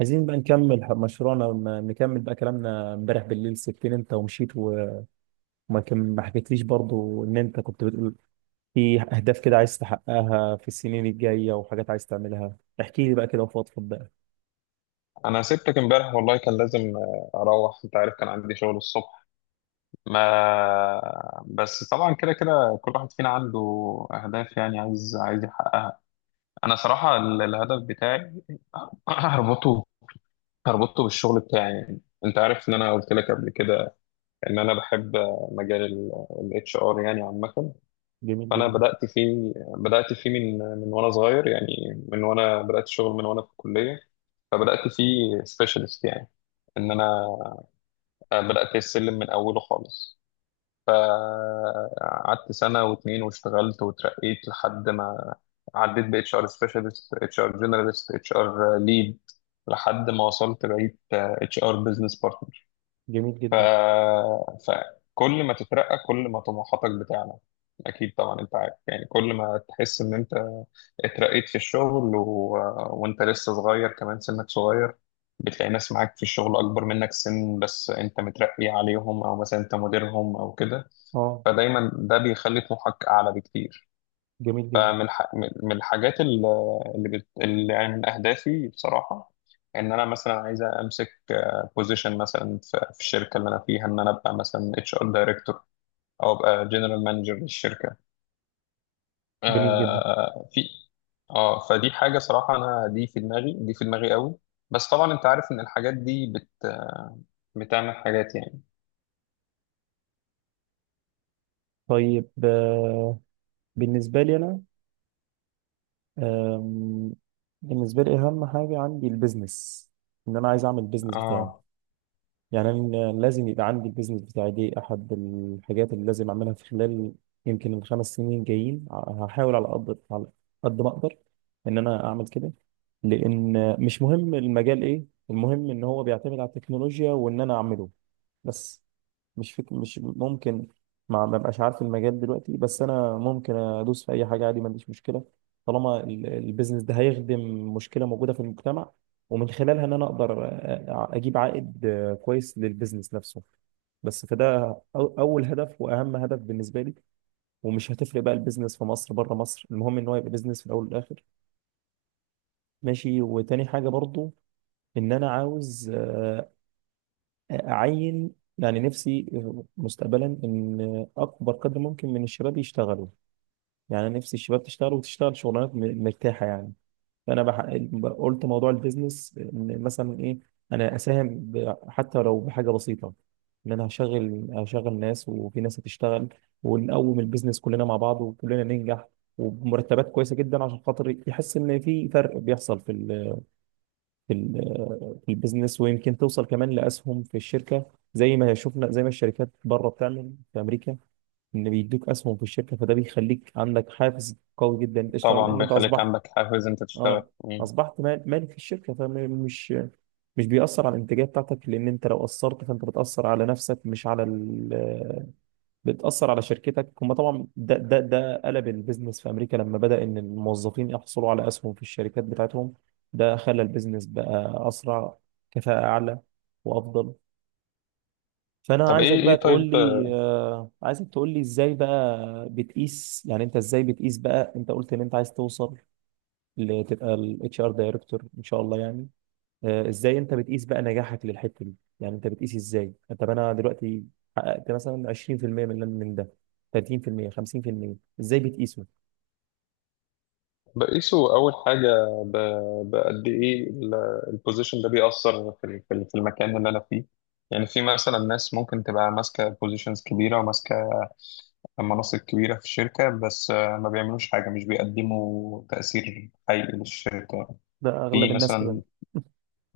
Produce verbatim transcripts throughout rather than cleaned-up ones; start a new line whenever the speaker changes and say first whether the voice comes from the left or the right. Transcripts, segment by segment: right: عايزين بقى نكمل ح- مشروعنا م- نكمل بقى كلامنا امبارح بالليل. سبتني انت ومشيت و- وما كم- ما حكيتليش برضو ان انت كنت بتقول في اهداف كده عايز تحققها في السنين الجاية، وحاجات عايز تعملها. احكي لي بقى كده وفضفض بقى.
left: انا سبتك امبارح والله كان لازم آه، اروح، انت عارف كان عندي شغل الصبح. ما بس طبعا كده كده كل واحد فينا عنده اهداف، يعني عايز عايز يحققها. انا صراحة ال- الهدف بتاعي هربطه هربطه بالشغل بتاعي، يعني انت عارف ان انا قلت لك قبل كده ان انا بحب مجال الاتش ار يعني عامة.
right: جميل
left: فانا
right: جدا.
left: بدأت فيه بدأت فيه من من وانا صغير، يعني من وانا بدأت شغل من وانا في الكلية. فبدأت فيه سبيشالست، يعني ان انا آه، بدأت السلم من أوله خالص. فقعدت سنة واتنين واشتغلت وترقيت لحد ما عديت ب H R specialist H R generalist HR lead لحد ما وصلت بقيت آه، H R business partner.
right: جميل
left: ف...
right: جدا.
left: فكل ما تترقى كل ما طموحاتك بتعلى، اكيد طبعا انت عارف، يعني كل ما تحس ان انت اترقيت في الشغل و... وانت لسه صغير، كمان سنك صغير، بتلاقي ناس معاك في الشغل اكبر منك سن بس انت مترقي عليهم، او مثلا انت مديرهم او كده.
right: اه.
left: فدايما ده بيخلي طموحك اعلى بكتير.
right: جميل جدا.
left: فمن ح- من من الحاجات ال- اللي, بت... اللي يعني من أهدافي بصراحة، إن أنا مثلا عايز أمسك بوزيشن مثلا في في الشركة اللي أنا فيها، إن أنا أبقى مثلا اتش ار دايركتور أو أبقى جنرال مانجر للشركة.
right: جميل جدا.
left: آه في اه. فدي حاجة صراحة، أنا دي في دماغي، دي في دماغي قوي. بس طبعا أنت عارف إن الحاجات دي بت... بتعمل حاجات يعني.
right: طيب. آه، بالنسبة لي انا، آم، بالنسبة لي اهم حاجة عندي البيزنس. ان انا عايز اعمل البيزنس بتاعي.
left: اه،
right: يعني أنا لازم يبقى عندي البيزنس بتاعي، دي أحد الحاجات اللي لازم أعملها في خلال يمكن الخمس سنين جايين. هحاول على قد، على قد ما أقدر إن أنا أعمل كده. لأن مش مهم المجال إيه، المهم إن هو بيعتمد على التكنولوجيا وإن أنا أعمله بس. مش فك... مش ممكن ما ما بقاش عارف المجال دلوقتي، بس انا ممكن ادوس في اي حاجه عادي، ما عنديش مشكله. طالما ال- البيزنس ده هيخدم مشكله موجوده في المجتمع، ومن خلالها ان انا اقدر أ- أ- اجيب عائد آه، كويس للبيزنس نفسه بس. فده أو- اول هدف واهم هدف بالنسبه لي. ومش هتفرق بقى، البيزنس في مصر بره مصر، المهم ان هو يبقى بيزنس في الاول والاخر. ماشي. وتاني حاجه برضو، ان انا عاوز أعين يعني نفسي مستقبلا إن أكبر قدر ممكن من الشباب يشتغلوا. يعني أنا نفسي الشباب تشتغل، وتشتغل شغلانات م- مرتاحة يعني. فأنا بح... قلت موضوع البيزنس إن مثلا إيه، أنا أساهم ب... حتى لو بحاجة بسيطة، إن أنا هشغل، هشغل ناس وفي ناس هتشتغل، ونقوم البيزنس كلنا مع بعض وكلنا ننجح. وبمرتبات كويسة جدا، عشان خاطر يحس إن في فرق بيحصل في في ال- في البيزنس. ويمكن توصل كمان لاسهم في الشركه، زي ما شفنا، زي ما الشركات بره بتعمل في امريكا، ان بيدوك اسهم في الشركه. فده بيخليك عندك حافز قوي جدا انت تشتغل،
left: طبعا
right: لان انت
left: بيخليك
right: اصبحت،
left: عندك حافز أنت تشتغل.
right: اه،
left: مم.
right: اصبحت مال- مالك في الشركه. فمش مش بيأثر على الانتاجيه بتاعتك، لان انت لو اثرت فانت بتأثر على نفسك مش على ال- بتأثر على شركتك هم. طبعا ده ده ده قلب البيزنس في أمريكا لما بدأ إن الموظفين يحصلوا على أسهم في الشركات بتاعتهم. ده خلى البيزنس بقى أسرع، كفاءة أعلى، وأفضل. فأنا
left: طب
right: عايزك
left: إيه إيه
right: بقى تقول
left: طيب،
right: لي، آه، عايزك تقول لي إزاي بقى بتقيس. يعني أنت إزاي بتقيس بقى؟ أنت قلت إن أنت عايز توصل لتبقى ال إتش آر دايركتور إن شاء الله يعني. آه، ازاي انت بتقيس بقى نجاحك للحته دي؟ يعني انت بتقيس ازاي؟ طب انا دلوقتي حققت مثلا عشرين في المية من من ده، ثلاثين في المية، خمسين في المية؟ ازاي بتقيسه؟
left: بقيسه أول حاجة ب- بقد إيه البوزيشن ده بيأثر في ال- في ال- في المكان اللي أنا فيه. يعني في مثلا ناس ممكن تبقى ماسكة بوزيشنز كبيرة وماسكة مناصب كبيرة في الشركة بس آه، ما بيعملوش حاجة، مش بيقدموا تأثير حقيقي للشركة.
right: ده اغلب
left: في
right: الناس كده.
left: مثلا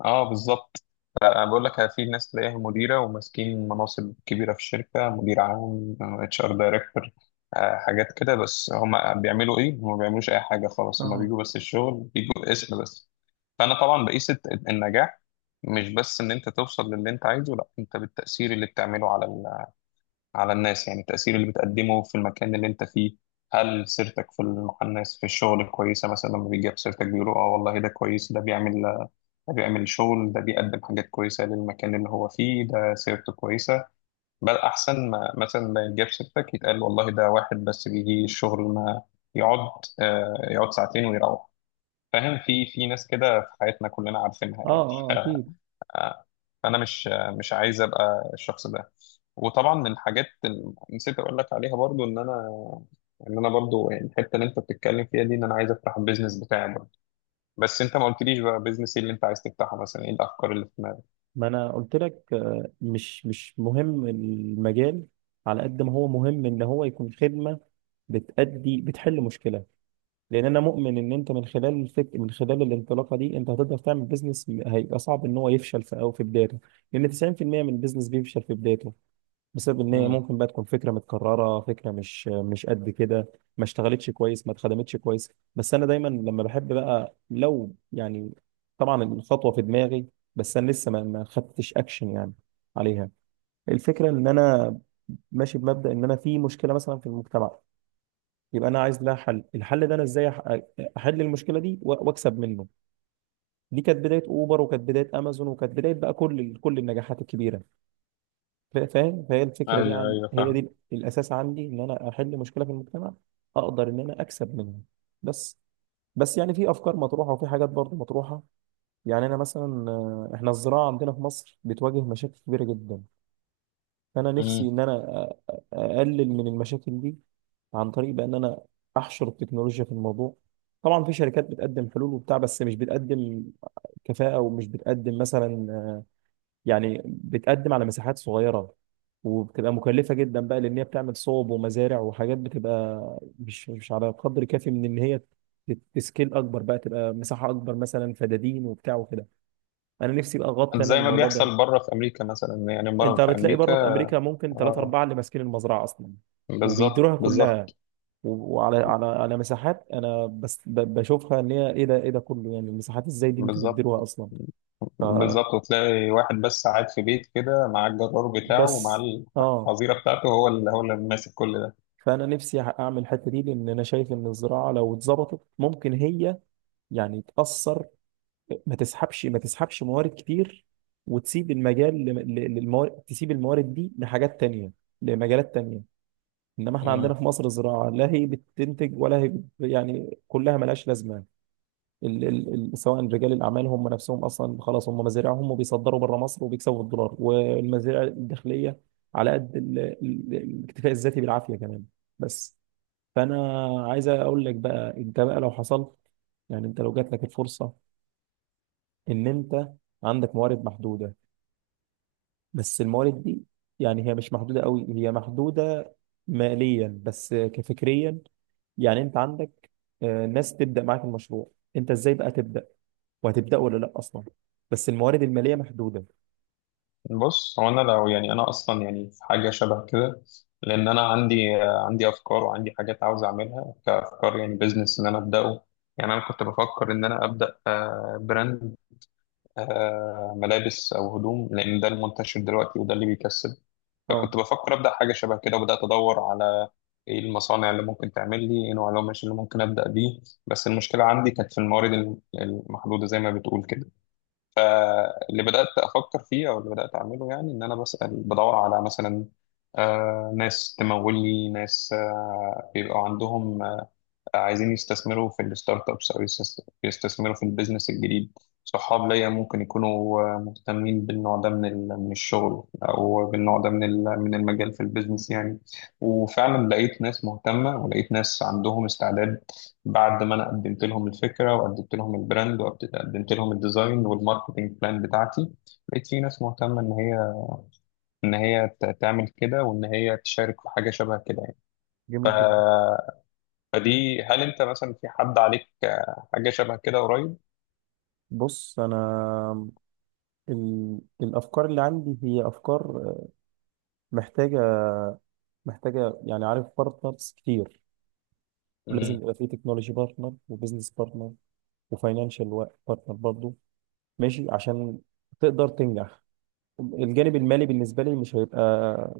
left: آه بالظبط. انا بقول لك في ناس تلاقيها مديره وماسكين مناصب كبيره في الشركه، مدير عام، اتش ار دايركتور، حاجات كده، بس هم بيعملوا ايه؟ هم ما بيعملوش اي حاجه خالص، هم
right: اه.
left: بيجوا بس الشغل بيجوا اسم بس. فانا طبعا بقيس الت- النجاح مش بس ان انت توصل للي انت عايزه، لا انت بالتاثير اللي بتعمله على ال- على الناس، يعني التاثير اللي بتقدمه في المكان اللي انت فيه. هل سيرتك في ال- مع الناس في الشغل كويسه؟ مثلا لما بيجي سيرتك بيقولوا اه والله ده كويس، ده بيعمل ده بيعمل شغل، ده بيقدم حاجات كويسة للمكان اللي هو فيه، ده سيرته كويسة. بل أحسن ما مثلا ما يتجاب سيرتك يتقال والله ده واحد بس بيجي الشغل ما يقعد آه، يقعد ساعتين ويروح. فاهم؟ في في ناس كده في حياتنا كلنا عارفينها
right: اه.
left: يعني.
right: اه اكيد.
left: آه، فأنا مش آه، مش عايز أبقى الشخص ده. وطبعا من الحاجات اللي نسيت أقول لك عليها برضو، إن أنا ان انا برضو يعني الحته اللي انت بتتكلم فيها دي، ان انا عايز افتح البيزنس بتاعي برضو. بس انت ما قلتليش بقى بيزنس ايه اللي انت عايز تفتحه؟ مثلا ايه الافكار اللي؟
right: ما انا قلت لك، آه، مش مش مهم المجال، على قد ما هو مهم ان هو يكون خدمه بتأدي، بتحل مشكله. لان انا مؤمن ان انت من خلال الفك من خلال الانطلاقه دي انت هتقدر تعمل بيزنس م- هيبقى صعب ان هو يفشل في او في بدايته. لان تسعين في المية من البيزنس بيفشل في بدايته، بسبب ان هي
left: مم.
right: ممكن بقى تكون فكره متكرره، فكره مش مش قد كده، ما اشتغلتش كويس، ما اتخدمتش كويس. بس انا دايما لما بحب بقى لو يعني، طبعا الخطوه في دماغي، بس انا لسه ما ما خدتش اكشن يعني عليها. الفكره ان انا ماشي بمبدا ان انا في مشكله مثلا في المجتمع، يبقى انا عايز لها حل. الحل ده انا ازاي أح- احل المشكله دي و- واكسب منه. دي كانت بدايه اوبر، وكانت بدايه امازون، وكانت بدايه بقى كل كل النجاحات الكبيره. فا- فاهم؟ فهي الفكره دي،
left: ايوه
right: عن
left: ايوه
right: هي
left: فاهم.
right: دي الاساس عندي، ان انا احل مشكله في المجتمع اقدر ان انا اكسب منها بس. بس يعني في افكار مطروحه وفي حاجات برضه مطروحه. يعني انا مثلا، آه، احنا الزراعه عندنا في مصر بتواجه مشاكل كبيره جدا. فانا
left: مم.
right: نفسي ان انا أ- أ- اقلل من المشاكل دي عن طريق بان انا احشر التكنولوجيا في الموضوع. طبعا في شركات بتقدم حلول وبتاع، بس مش بتقدم كفاءه، ومش بتقدم مثلا آه، يعني بتقدم على مساحات صغيرة، وبتبقى مكلفة جدا بقى، لأن هي بتعمل صوب ومزارع وحاجات، بتبقى مش مش على قدر كافي من إن هي تت- تسكيل أكبر بقى، تبقى مساحة أكبر، مثلا فدادين وبتاع وكده. أنا نفسي بقى أغطي أنا
left: زي ما
right: الموضوع ده.
left: بيحصل بره في امريكا مثلا، يعني بره
right: أنت
left: في
right: بتلاقي بره في
left: امريكا.
right: أمريكا ممكن ثلاثة
left: اه،
right: أربعة اللي ماسكين المزرعة أصلا،
left: بالظبط
right: وبيديروها
left: بالظبط
right: كلها، و- وعلى على على مساحات. أنا بس ب- بشوفها إن هي إيه ده، إيه ده كله يعني؟ المساحات إزاي دي أنتوا بتديروها
left: بالظبط
right: أصلا؟
left: بالظبط وتلاقي واحد بس قاعد في بيت كده مع الجرار بتاعه ومع
right: فبس. آه.
left: الحظيره بتاعته، هو اللي هو اللي ماسك كل ده.
right: فانا نفسي اعمل الحته دي، لان انا شايف ان الزراعه لو اتظبطت ممكن هي يعني تاثر. ما تسحبش ما تسحبش موارد كتير، وتسيب المجال لم- ل- للموارد، تسيب الموارد دي لحاجات تانية، لمجالات تانية. انما احنا
left: مم.
right: عندنا في مصر الزراعه لا هي بتنتج ولا هي بت، يعني كلها ملهاش لازمه. ال ال ال سواء رجال الاعمال هم نفسهم اصلا خلاص، هم مزارعهم وبيصدروا بره مصر وبيكسبوا الدولار، والمزارع الداخليه على قد ال- ال- الاكتفاء الذاتي بالعافيه كمان بس. فانا عايز اقول لك بقى انت بقى، لو حصل يعني، انت لو جات لك الفرصه ان انت عندك موارد محدوده، بس الموارد دي يعني هي مش محدوده قوي، هي محدوده ماليا بس كفكريا، يعني انت عندك آه، ناس تبدا معاك المشروع، انت ازاي بقى تبدا؟ وهتبدا ولا لا اصلا، بس الموارد الماليه محدوده.
left: بص، هو انا لو يعني انا اصلا يعني في حاجه شبه كده، لان انا عندي آه، عندي افكار وعندي حاجات عاوز اعملها كافكار، يعني بزنس ان انا ابداه. يعني انا كنت بفكر ان انا ابدا آه، براند، آه، ملابس او هدوم لان ده المنتشر دلوقتي وده اللي بيكسب.
right: اه.
left: فكنت بفكر ابدا حاجه شبه كده، وبدات ادور على ايه المصانع اللي ممكن تعمل لي، ايه نوع القماش اللي ممكن ابدا بيه. بس المشكله عندي كانت في الموارد الم- المحدوده زي ما بتقول كده. فاللي بدات افكر فيه او اللي بدات اعمله يعني، ان انا بسال بدور على مثلا آه، ناس تمول لي، ناس آه، بيبقى عندهم عايزين يستثمروا في الستارت ابس، او يستس- يستثمروا في البيزنس الجديد. صحاب ليا ممكن يكونوا آه، مهتمين بالنوع ده من ال- من الشغل، او بالنوع ده من ال- من المجال في البيزنس يعني. وفعلا لقيت ناس مهتمه ولقيت ناس عندهم استعداد، بعد ما انا قدمت لهم الفكره وقدمت لهم البراند وقدمت لهم الديزاين والماركتنج بلان بتاعتي. لقيت في ناس مهتمه ان هي ان هي ت- تعمل كده وان هي تشارك في حاجه شبه كده يعني.
right: جميل جدا.
left: فدي، هل انت مثلا في حد عليك آه، حاجه شبه كده قريب؟
right: بص انا، ال... الافكار اللي عندي هي افكار محتاجه، محتاجه يعني عارف بارتنرز كتير. ولازم
left: مم.
right: يبقى فيه تكنولوجي بارتنر، وبزنس بارتنر، وفاينانشال بارتنر برضه، ماشي، عشان تقدر تنجح. الجانب المالي بالنسبة لي مش هيبقى،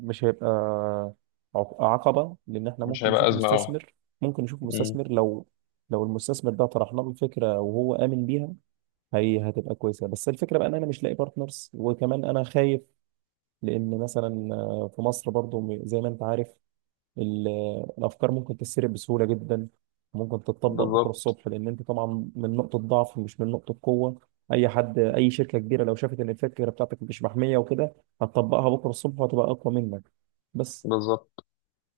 right: مش هيبقى عق- عقبة، لأن احنا
left: مش
right: ممكن
left: هيبقى
right: نشوف
left: ازمه. اه.
right: مستثمر. ممكن نشوف
left: مم.
right: مستثمر لو، لو المستثمر ده طرحنا له الفكرة وهو آمن بيها هي هتبقى كويسة. بس الفكرة بقى إن أنا مش لاقي بارتنرز، وكمان أنا خايف. لأن مثلا، آه، في مصر برضو م- زي ما أنت عارف، ال- الافكار ممكن تتسرب بسهوله جدا، وممكن تتطبق بكره
left: بالظبط
right: الصبح، لان انت طبعا من نقطه ضعف مش من نقطه قوه. اي حد، اي شركه كبيره لو شافت ان الفكره بتاعتك مش محميه وكده، هتطبقها بكره الصبح وهتبقى اقوى منك بس.
left: بالظبط.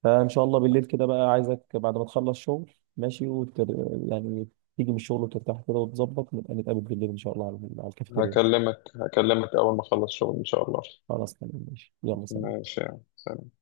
right: فان شاء الله بالليل كده بقى عايزك بعد ما تخلص شغل ماشي، وتر... يعني تيجي من الشغل وترتاح كده وتظبط، نبقى نتقابل بالليل ان شاء الله على على الكافيتيريا.
left: هكلمك هكلمك اول ما اخلص شغل ان شاء الله.
right: خلاص تمام ماشي، يلا سلام.
left: ماشي يا سلام.